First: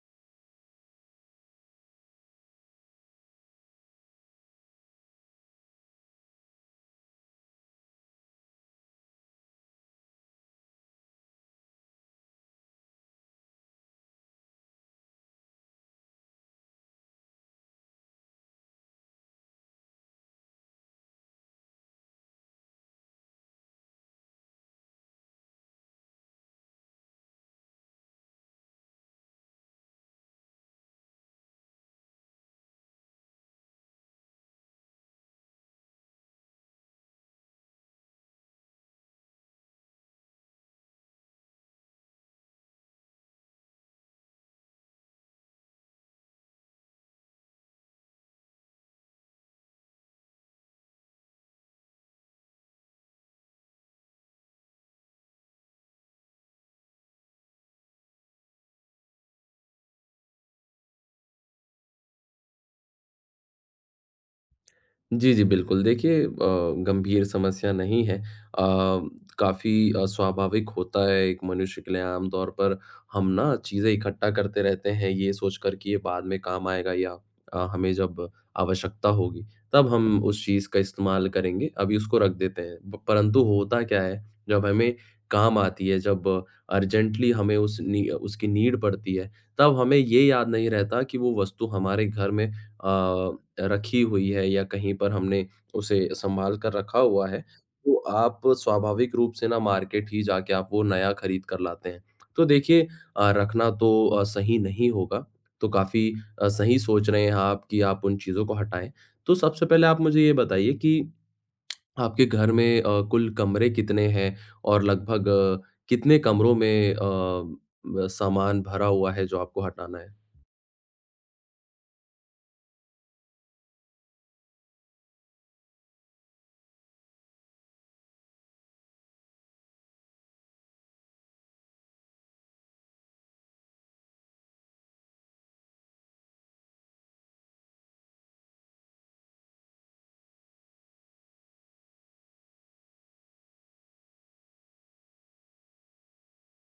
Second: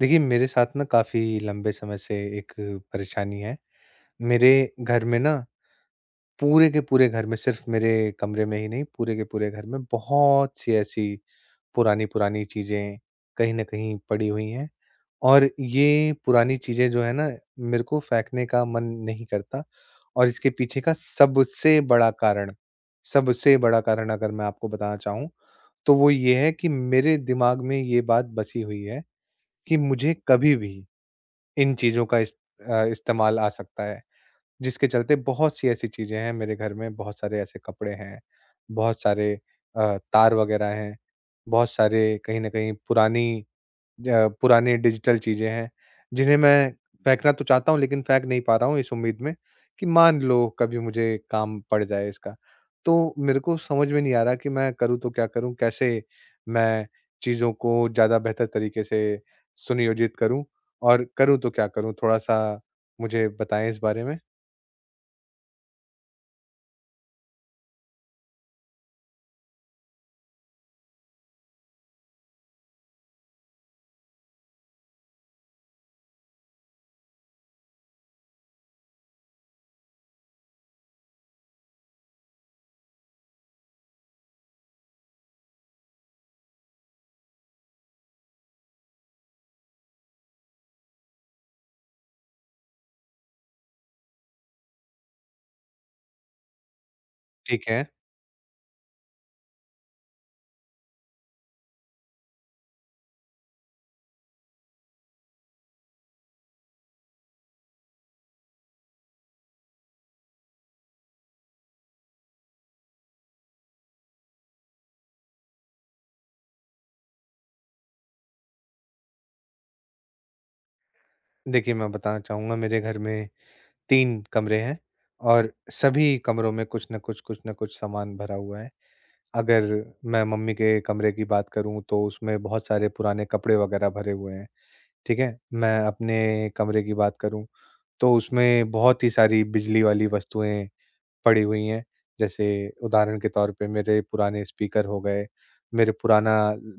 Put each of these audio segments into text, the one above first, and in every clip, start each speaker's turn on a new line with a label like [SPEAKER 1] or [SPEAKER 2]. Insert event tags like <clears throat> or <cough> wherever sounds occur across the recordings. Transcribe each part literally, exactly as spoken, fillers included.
[SPEAKER 1] देखिए, मेरे साथ ना काफ़ी लंबे समय से एक परेशानी है। मेरे घर में ना पूरे के पूरे घर में सिर्फ़ मेरे कमरे में ही नहीं, पूरे के पूरे घर में बहुत-सी ऐसी पुरानी-पुरानी चीज़ें कहीं न कहीं पड़ी हुई हैं। और ये पुरानी चीज़ें जो है ना, मेरे को फेंकने का मन नहीं करता। और इसके पीछे का सबसे बड़ा कारण सबसे बड़ा कारण अगर मैं आपको बताना चाहूँ, तो वो ये है कि मेरे दिमाग में ये बात बसी हुई है कि मुझे कभी भी इन चीज़ों का इस अ, इस्तेमाल आ सकता है। जिसके चलते बहुत सी ऐसी चीज़ें हैं मेरे घर में, बहुत सारे ऐसे कपड़े हैं, बहुत सारे अ, तार वगैरह हैं, बहुत सारे कहीं न कहीं पुरानी अ, पुरानी डिजिटल चीज़ें हैं, जिन्हें मैं फेंकना तो चाहता हूँ लेकिन फेंक नहीं पा रहा हूँ, इस उम्मीद में कि मान लो कभी मुझे काम पड़ जाए इसका। तो मेरे को समझ में नहीं आ रहा कि मैं करूँ तो क्या करूँ? कैसे मैं चीज़ों को ज़्यादा बेहतर तरीके से सुनियोजित करूँ और करूँ तो क्या करूँ? थोड़ा-सा मुझे बताएँ इस बारे में।
[SPEAKER 2] जी, जी, बिल्कुल। देखिए अ, गंभीर समस्या नहीं है। अ, काफ़ी अ, स्वाभाविक होता है एक मनुष्य के लिए आम तौर पर हम ना चीज़ें इकट्ठा करते रहते हैं ये सोचकर कि ये बाद में काम आएगा या अ, हमें जब आवश्यकता होगी, तब हम उस चीज़ का इस्तेमाल करेंगे, अभी उसको रख देते हैं। ब परंतु होता क्या है, जब हमें काम आती है, जब अर्जेंटली हमें उस नी उसकी नीड पड़ती है, तब हमें ये याद नहीं रहता कि वो वस्तु हमारे घर में अ, रखी हुई है या कहीं पर हमने उसे संभाल कर रखा हुआ है,
[SPEAKER 1] ठीक है।
[SPEAKER 2] तो आप स्वाभाविक रूप से ना मार्केट ही जाके आप वो नया खरीद कर लाते हैं। तो देखिए अ, रखना तो अ, सही नहीं होगा, तो काफ़ी अ, सही सोच रहे हैं आप कि आप उन चीज़ों को हटाएँ। तो सबसे पहले आप मुझे ये बताइए कि आपके घर में अ, कुल कमरे कितने हैं और लगभग अ, कितने कमरों में अ, ब सामान भरा हुआ है जो आपको हटाना है?
[SPEAKER 1] देखिए, मैं बताना चाहूँगा, मेरे घर में तीन कमरे हैं और सभी कमरों में कुछ न कुछ, कुछ न कुछ सामान भरा हुआ है। अगर मैं मम्मी के कमरे की बात करूँ, तो उसमें बहुत सारे पुराने कपड़े वगैरह भरे हुए हैं, ठीक है? मैं अपने कमरे की बात करूँ, तो उसमें बहुत ही सारी बिजली वाली वस्तुएँ पड़ी हुई हैं। जैसे उदाहरण के तौर पे मेरे पुराने स्पीकर हो गए, मेरे पुराना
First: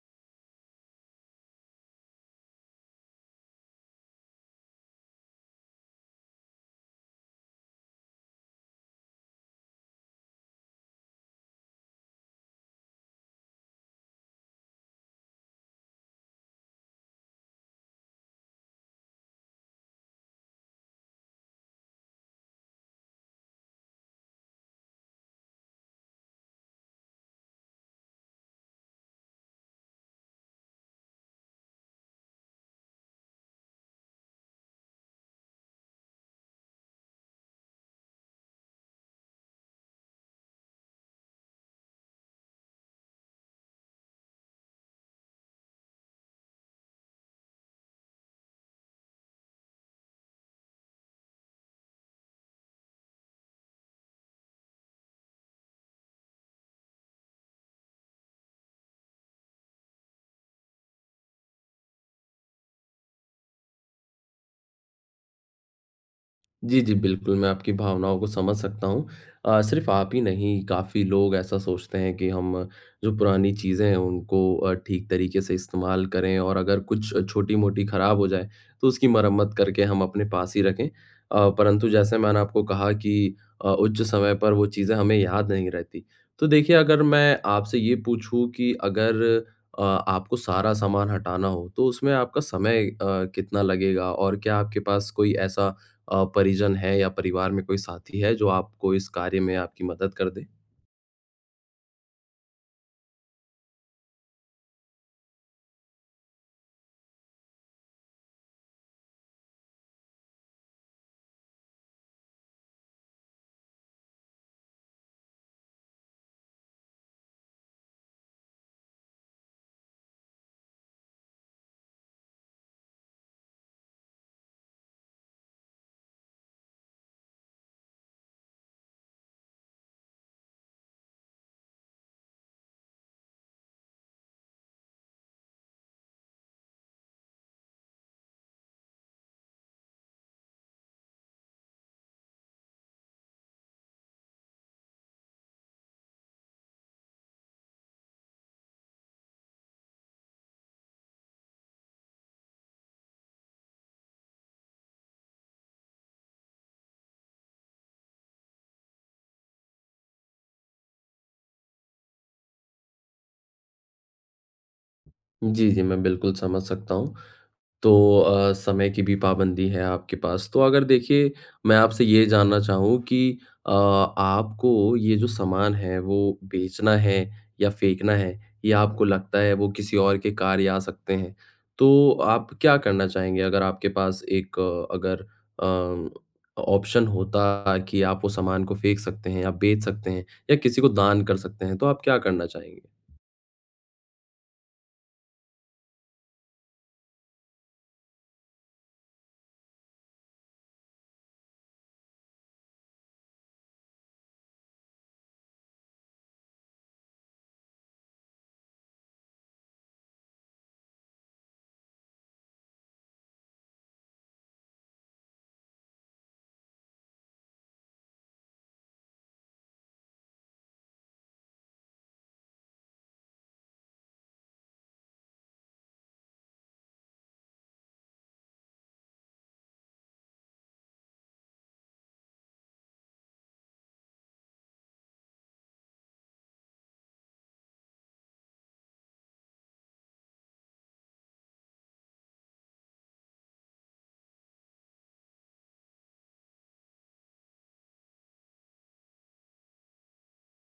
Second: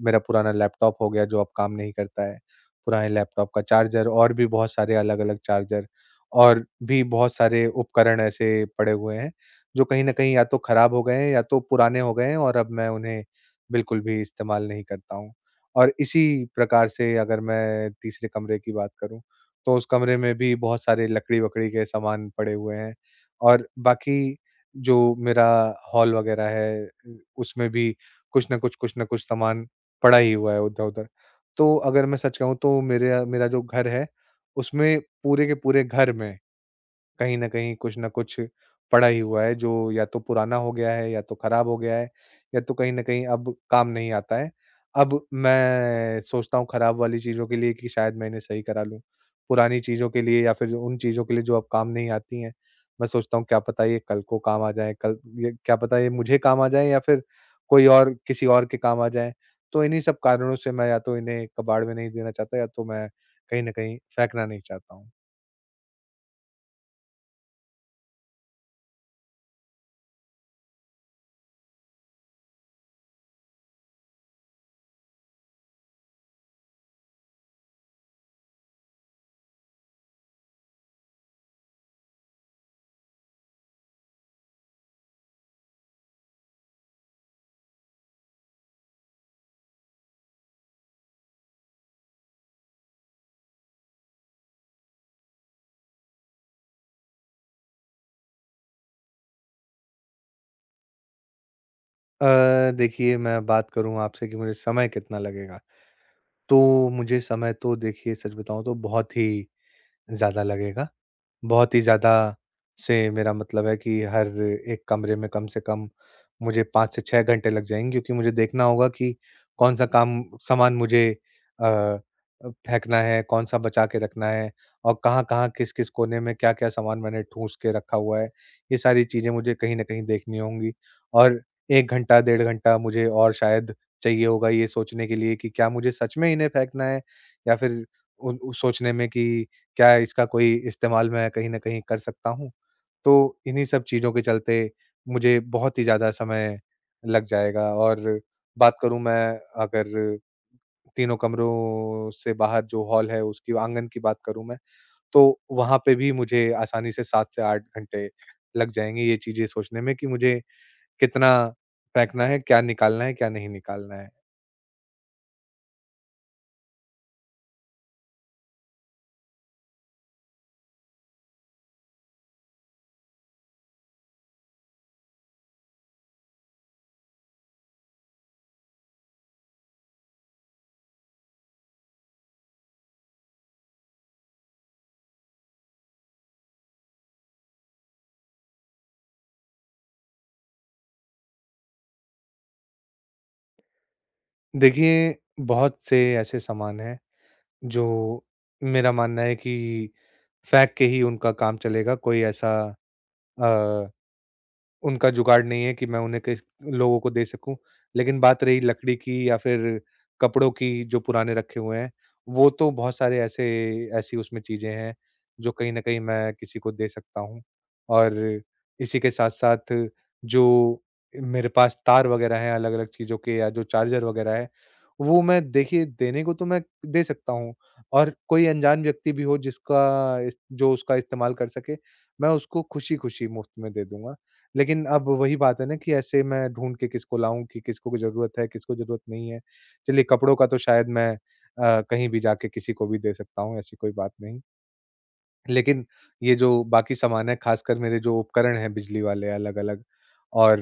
[SPEAKER 1] मेरा पुराना लैपटॉप हो गया जो अब काम नहीं करता है, पुराने लैपटॉप का चार्जर और भी बहुत सारे अलग-अलग चार्जर और भी बहुत सारे उपकरण ऐसे पड़े हुए हैं, जो कहीं न कहीं या तो खराब हो गए हैं या तो पुराने हो गए हैं और अब मैं उन्हें बिल्कुल भी इस्तेमाल नहीं करता हूँ। और इसी प्रकार से अगर मैं तीसरे कमरे की बात करूँ, तो उस कमरे में भी बहुत सारे लकड़ी-वकड़ी के सामान पड़े हुए हैं। और बाकी जो मेरा हॉल वगैरह है, उ उसमें भी कुछ न कुछ, कुछ न कुछ सामान पड़ा ही हुआ है इधर-उधर। तो अगर मैं सच कहूँ तो मेरे मेरा जो घर है, उसमें पूरे के पूरे घर में कहीं न कहीं कुछ न कुछ पड़ा ही हुआ है, जो या तो पुराना हो गया है या तो खराब हो गया है या तो कहीं न कहीं अब काम नहीं आता है। अब मैं सोचता हूँ खराब वाली चीज़ों के लिए कि शायद मैं इन्हें सही करा लूँ। पुरानी चीज़ों के लिए या फिर उन चीज़ों के लिए जो अब काम नहीं आती हैं, मैं सोचता हूँ क्या पता ये कल को काम आ जाएँ, कल ये क्या पता ये मुझे काम आ जाएँ या फिर कोई और किसी और के काम आ जाएँ। तो इन्हीं सब कारणों से मैं या तो इन्हें कबाड़ में नहीं देना चाहता या तो मैं कहीं न कहीं फेंकना नहीं चाहता हूँ।
[SPEAKER 2] जी, जी, बिल्कुल, मैं आपकी भावनाओं को समझ सकता हूँ। अ, सिर्फ़ आप ही नहीं, काफ़ी लोग ऐसा सोचते हैं कि हम जो पुरानी चीज़ें हैं, उनको अ, ठीक तरीके से इस्तेमाल करें और अगर कुछ छोटी-मोटी खराब हो जाए, तो उसकी मरम्मत करके हम अपने पास ही रखें। अ, परंतु जैसे मैंने आपको कहा कि अ, उच्च समय पर वो चीज़ें हमें याद नहीं रहती। तो देखिए, अगर मैं आपसे ये पूछूँ कि अगर अ, आपको सारा सामान हटाना हो, तो उसमें आपका समय अ, कितना लगेगा और क्या आपके पास कोई ऐसा अ, परिजन है या परिवार में कोई साथी है जो आपको इस कार्य में आपकी मदद कर दे?
[SPEAKER 1] अ, देखिए, मैं बात करूँ आपसे कि मुझे समय कितना लगेगा, तो मुझे समय तो, देखिए, सच बताऊँ तो बहुत ही ज़्यादा लगेगा। बहुत ही ज़्यादा से मेरा मतलब है कि हर एक कमरे में कम से कम मुझे पाँच से छह घंटे लग जाएँगे, क्योंकि मुझे देखना होगा कि कौन-सा काम सामान मुझे अ अ, फेंकना है, कौन-सा बचा के रखना है और कहाँ-कहाँ, किस-किस कोने में क्या-क्या सामान मैंने ठूँस के रखा हुआ है। ये सारी चीज़ें मुझे कहीं न कहीं देखनी होंगी। और एक घंटा, डेढ़ घंटा मुझे और शायद चाहिए होगा ये सोचने के लिए कि क्या मुझे सच में इन्हें फेंकना है, या फिर उन उ सोचने में कि क्या इसका कोई इस्तेमाल मैं कहीं न कहीं कर सकता हूँ? तो इन्हीं सब चीज़ों के चलते मुझे बहुत ही ज़्यादा समय लग जाएगा। और बात करूँ मैं अगर तीनों कमरों से बाहर जो हॉल है, उसकी आँगन की बात करूँ मैं, तो वहाँ पे भी मुझे आसानी से सात से आठ घंटे लग जाएँगे ये चीज़ें सोचने में कि मुझे कितना फेंकना है, क्या निकालना है, क्या नहीं निकालना है।
[SPEAKER 2] जी, जी, मैं बिल्कुल समझ सकता हूँ। तो अ, समय की भी पाबंदी है आपके पास। तो अगर देखिए मैं आपसे ये जानना चाहूँ कि अ, आपको ये जो सामान है वो बेचना है या फेंकना है, ये आपको लगता है वो किसी और के कार्य आ सकते हैं। तो आप क्या करना चाहेंगे अगर आपके पास एक अ, अगर अम, ऑप्शन होता कि आप वो सामान को फेंक सकते हैं या बेच सकते हैं या किसी को दान कर सकते हैं, तो आप क्या करना चाहेंगे?
[SPEAKER 1] देखिए, बहुत से ऐसे सामान हैं जो, मेरा मानना है कि फेंक के ही उनका काम चलेगा, कोई ऐसा अ, उनका जुगाड़ नहीं है कि मैं उन्हें किस लोगों को दे सकूँ। लेकिन बात रही लकड़ी की या फिर कपड़ों की जो पुराने रखे हुए हैं, वो तो बहुत सारे ऐसे ऐसी उसमें चीज़ें हैं, जो कहीं न कहीं मैं किसी को दे सकता हूँ। और इसी के साथ-साथ जो मेरे पास तार वग़ैरह हैं अलग-अलग चीज़ों के या जो चार्जर वग़ैरह है, वो मैं, देखिए, देने को तो मैं दे सकता हूँ, और कोई अनजान व्यक्ति भी हो जिसका इस जो उसका इस्तेमाल कर सके, मैं उसको खुशी-खुशी मुफ़्त में दे दूँगा। लेकिन अब वही बात है ना कि ऐसे मैं ढूँढ के किसको लाऊँ कि किसको ज़रूरत है, किसको ज़रूरत नहीं है। चलिए, कपड़ों का तो शायद मैं अ, कहीं भी जाके किसी को भी दे सकता हूँ, ऐसी कोई बात नहीं। लेकिन ये जो बाकी सामान है, खासकर मेरे जो उपकरण हैं बिजली वाले अलग-अलग, और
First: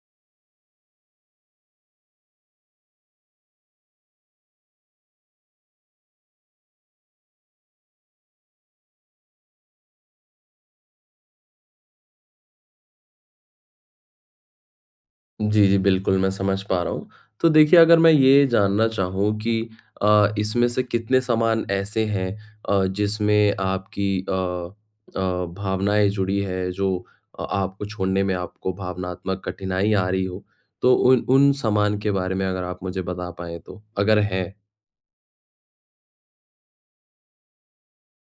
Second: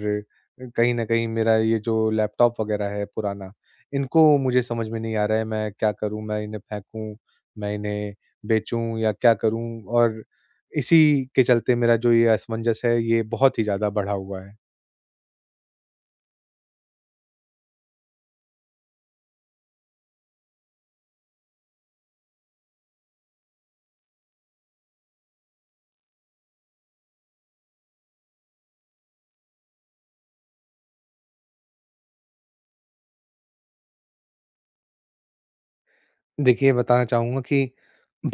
[SPEAKER 1] कहीं न कहीं मेरा ये जो लैपटॉप वग़ैरह है पुराना, इनको मुझे समझ में नहीं आ रहा है मैं क्या करूँ? मैं इन्हें फेंकूँ, मैं इन्हें बेचूँ, या क्या करूँ? और इसी के चलते मेरा जो ये असमंजस है, ये बहुत ही ज़्यादा बढ़ा हुआ है।
[SPEAKER 2] जी, जी, बिल्कुल, मैं समझ पा रहा हूँ। तो देखिए, अगर मैं ये जानना चाहूँ कि अ, इसमें से कितने सामान ऐसे हैं अ, जिसमें आपकी अ अ, भावनाएँ जुड़ी हैं, जो अ, आपको छोड़ने में आपको भावनात्मक कठिनाई आ रही हो? तो उन उन सामान के बारे में अगर आप मुझे बता पाएँ तो, अगर हैं।
[SPEAKER 1] देखिए, बताना चाहूँगा कि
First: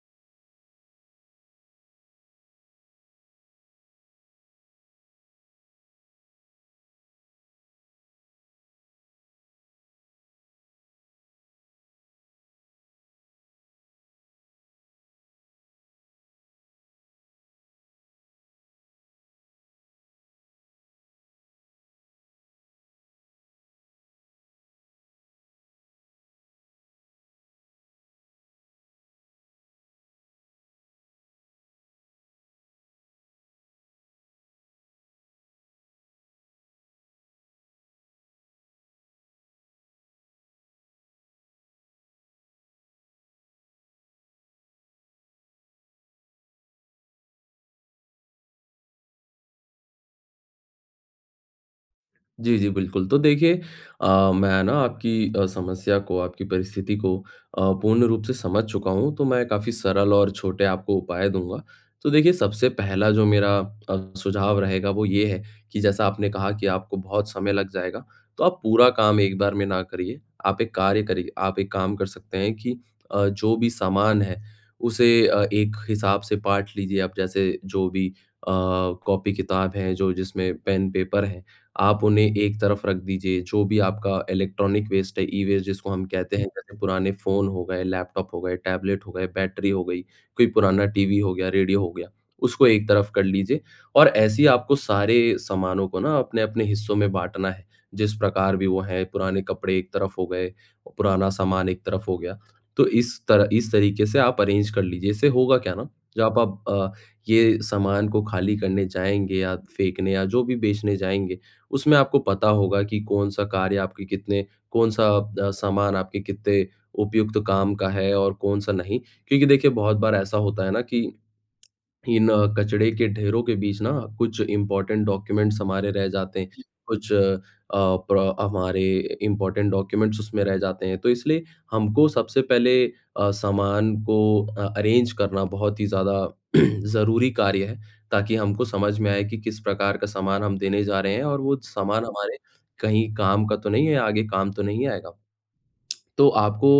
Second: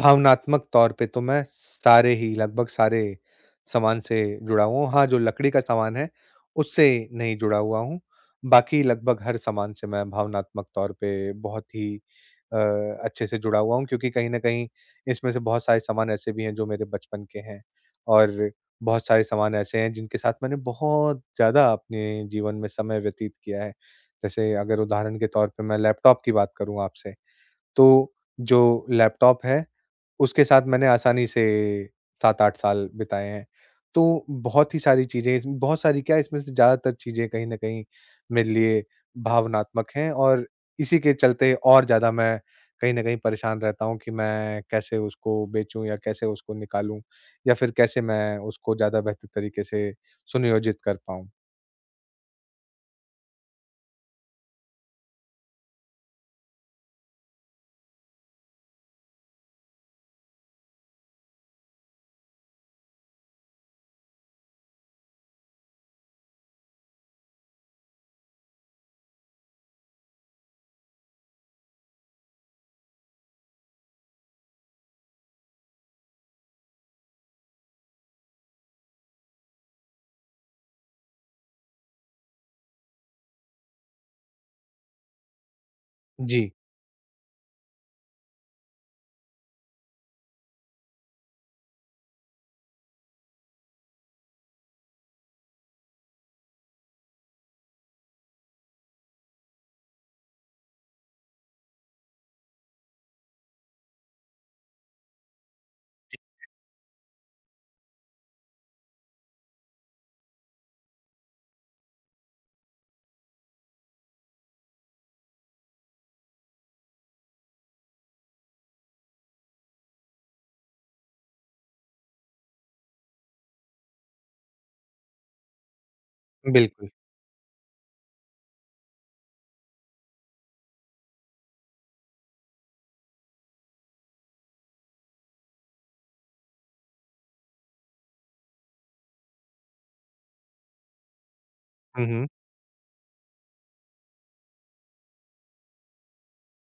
[SPEAKER 1] भावनात्मक तौर पे तो मैं सारे ही लगभग सारे सामान से जुड़ा हुआ हूँ। हाँ, जो लकड़ी का सामान है, उससे नहीं जुड़ा हुआ हूँ। बाकी लगभग हर सामान से मैं भावनात्मक तौर पे बहुत ही अ, अच्छे से जुड़ा हुआ हूँ, क्योंकि कहीं न कहीं इसमें से बहुत सारे सामान ऐसे भी हैं जो मेरे बचपन के हैं, और बहुत सारे सामान ऐसे हैं जिनके साथ मैंने बहुत ज़्यादा अपने जीवन में समय व्यतीत किया है। जैसे अगर उदाहरण के तौर पे मैं लैपटॉप की बात करूँ आपसे, तो जो लैपटॉप है, उसके साथ मैंने आसानी से सात आठ साल बिताए हैं। तो बहुत ही सारी चीज़ें इस बहुत सारी क्या इसमें से ज़्यादातर चीज़ें कहीं न कहीं मेरे लिए भावनात्मक हैं, और इसी के चलते और ज़्यादा मैं कहीं न कहीं परेशान रहता हूँ कि मैं कैसे उसको बेचूँ या कैसे उसको निकालूँ, या फिर कैसे मैं उसको ज़्यादा बेहतर तरीके से सुनियोजित कर पाऊँ।
[SPEAKER 2] जी, जी, बिल्कुल। तो देखिए अ, मैं ना आपकी अ, समस्या को, आपकी परिस्थिति को अ, पूर्ण रूप से समझ चुका हूँ, तो मैं काफ़ी सरल और छोटे आपको उपाय दूँगा। तो देखिए, सबसे पहला जो मेरा अ, सुझाव रहेगा, वो ये है कि जैसा आपने कहा कि आपको बहुत समय लग जाएगा, तो आप पूरा काम एक बार में ना करिए। आप एक कार्य करिए आप एक काम कर सकते हैं कि अ, जो भी सामान है, उसे अ, एक हिसाब से बाँट लीजिए। आप जैसे जो भी अ, कॉपी-किताब हैं, जो जिसमें पेन-पेपर है, आप उन्हें एक तरफ रख दीजिए, जो भी आपका इलेक्ट्रॉनिक वेस्ट है, ई-वेस्ट जिसको हम कहते
[SPEAKER 1] जी,
[SPEAKER 2] हैं, जैसे पुराने फ़ोन हो गए, लैपटॉप हो गए, टैबलेट हो गए, बैटरी हो गई, कोई पुराना टीवी हो गया, रेडियो हो गया, उसको एक तरफ कर लीजिए और ऐसे ही आपको सारे सामानों को ना अपने-अपने हिस्सों में बाँटना है, जिस प्रकार भी वो हैं, पुराने कपड़े एक तरफ हो गए, पुराना सामान एक तरफ हो गया। तो इस तरह इस तरीके से आप अरेंज कर लीजिए, इससे होगा क्या ना, जब आप अ, ये सामान को खाली करने जाएँगे या फेंकने या जो भी बेचने जाएँगे उसमें आपको पता होगा कि कौन-सा कार्य आपके कितने कौन-सा अ, सामान आपके कितने उपयुक्त काम का है और कौन-सा नहीं। क्योंकि देखिए बहुत बार ऐसा होता है ना कि इन अ, कचड़े के ढेरों के बीच ना कुछ इम्पोर्टेंट डॉक्यूमेंट्स हमारे रह जाते हैं।
[SPEAKER 1] बिल्कुल।
[SPEAKER 2] कुछ अ, अ, प्र हमारे इम्पोर्टेंट डॉक्यूमेंट्स उसमें रह जाते हैं। तो इसलिए हमको सबसे पहले अ, सामान को अ, अरेंज करना बहुत ही ज़्यादा <clears throat> ज़रूरी कार्य है, ताकि हमको समझ में आए कि किस प्रकार का सामान हम देने जा रहे हैं और वो
[SPEAKER 1] हुँ,
[SPEAKER 2] सामान
[SPEAKER 1] हुँ।
[SPEAKER 2] हमारे कहीं काम का तो नहीं है, आगे काम तो नहीं आएगा। तो आपको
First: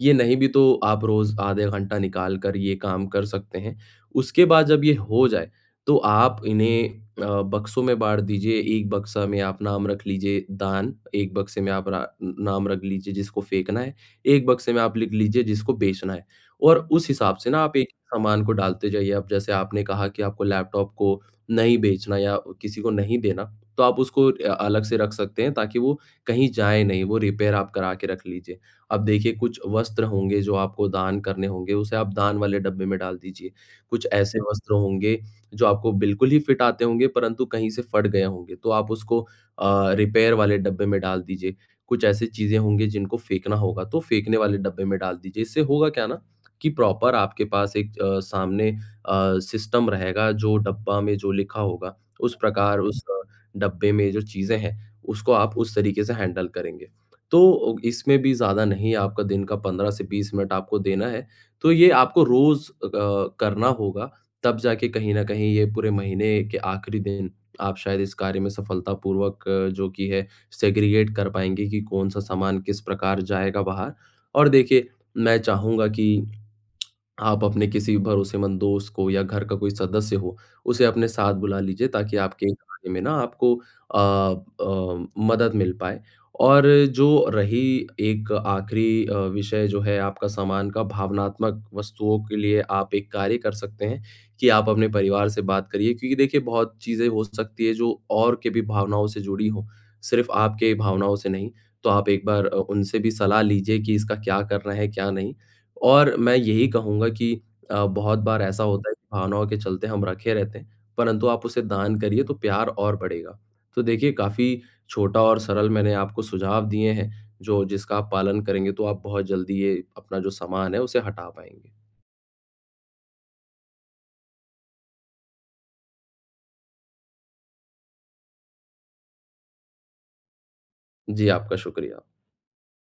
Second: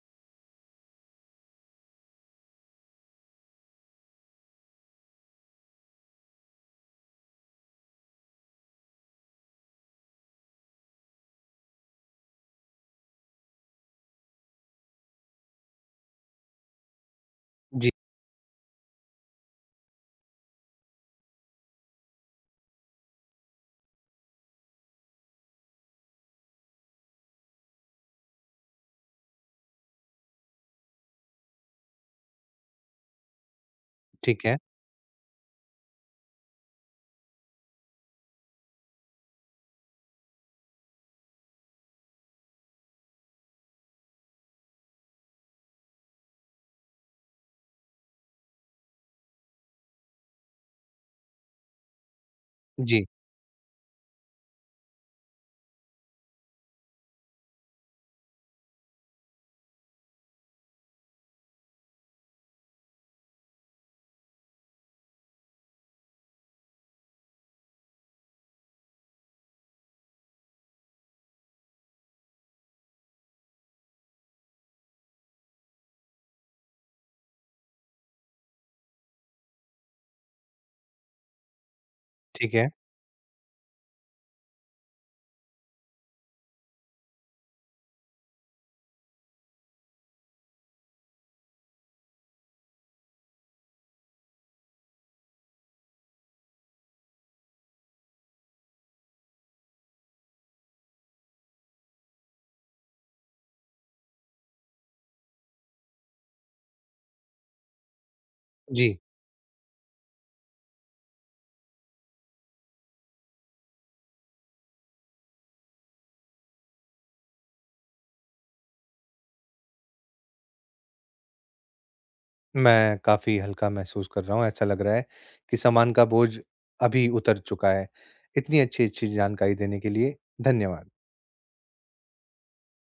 [SPEAKER 2] ये नहीं भी तो आप रोज़ आधे घंटा निकाल कर ये काम कर सकते हैं। उसके बाद जब ये हो जाए, तो आप इन्हें अ, बक्सों में बाँट दीजिए, एक बक्सा में आप नाम रख लीजिए दान, एक बक्से में आप रा न नाम रख लीजिए जिसको फेंकना है, एक बक्से में आप लिख लीजिए जिसको बेचना है। और उस हिसाब से ना आप एक
[SPEAKER 1] जी,
[SPEAKER 2] सामान को डालते जाइए। अब जैसे आपने कहा कि आपको लैपटॉप को नहीं बेचना या किसी को नहीं देना, तो आप उसको अ, अलग से रख सकते हैं ताकि वो कहीं जाए नहीं, वो रिपेयर आप करा के रख लीजिए। अब देखिए कुछ वस्त्र होंगे जो आपको दान करने होंगे, उसे आप दान वाले डब्बे में डाल दीजिए। कुछ ऐसे
[SPEAKER 1] ठीक है।
[SPEAKER 2] वस्त्र होंगे जो आपको बिल्कुल ही फिट आते होंगे परंतु कहीं से फट गए होंगे, तो आप उसको अ, रिपेयर वाले डब्बे में डाल दीजिए। कुछ ऐसी चीज़ें होंगी जिनको फेंकना होगा, तो फेंकने वाले डब्बे में डाल दीजिए। इससे होगा क्या ना कि प्रॉपर आपके पास एक अ, सामने अ, सिस्टम रहेगा जो डब्बा में जो लिखा होगा, उस प्रकार उस
[SPEAKER 1] जी,
[SPEAKER 2] अ, डब्बे में जो चीज़ें हैं, उसको आप उस तरीके से हैंडल करेंगे। तो इसमें भी ज़्यादा नहीं है, आपका दिन का पंद्रह से बीस मिनट आपको देना है। तो ये आपको रोज़ अ, करना होगा, तब जाके कहीं न कहीं ये पूरे महीने के आखिरी दिन आप शायद इस कार्य में सफलतापूर्वक अ, जो कि है सेग्रीगेट कर पाएँगे कि कौन-सा सामान किस प्रकार जाएगा बाहर। और देखिए, मैं चाहूँगा कि आप अपने किसी भरोसेमंद दोस्त को या घर का कोई सदस्य हो, उसे अपने साथ बुला लीजिए ताकि आपके इस
[SPEAKER 1] ठीक है।
[SPEAKER 2] गाने में ना आपको अ अ, मदद मिल पाए। और जो रही एक आखिरी अ, विषय जो है आपका सामान का भावनात्मक वस्तुओं के लिए आप एक कार्य कर सकते हैं कि आप अपने परिवार से बात करिए क्योंकि देखिए बहुत चीज़ें हो सकती है जो और के भी भावनाओं से जुड़ी हों, सिर्फ़ आपके भावनाओं से नहीं। तो आप एक बार अ, उनसे भी सलाह लीजिए कि इसका क्या करना है, क्या नहीं। और मैं यही कहूँगा कि अ, बहुत बार ऐसा हुँ। होता
[SPEAKER 1] जी।
[SPEAKER 2] है कि भावनाओं के चलते हम रखे रहते हैं, परंतु आप उसे दान करिए तो प्यार और बढ़ेगा। तो देखिए काफ़ी छोटा और सरल मैंने आपको सुझाव दिए हैं, जो जिसका आप पालन करेंगे तो आप बहुत जल्दी ये अपना जो सामान है उसे हटा पाएँगे।
[SPEAKER 1] मैं काफ़ी हल्का महसूस कर रहा हूँ। ऐसा लग रहा है कि सामान का बोझ अभी उतर चुका है। इतनी अच्छी-अच्छी जानकारी देने के लिए धन्यवाद।
[SPEAKER 2] जी, आपका शुक्रिया।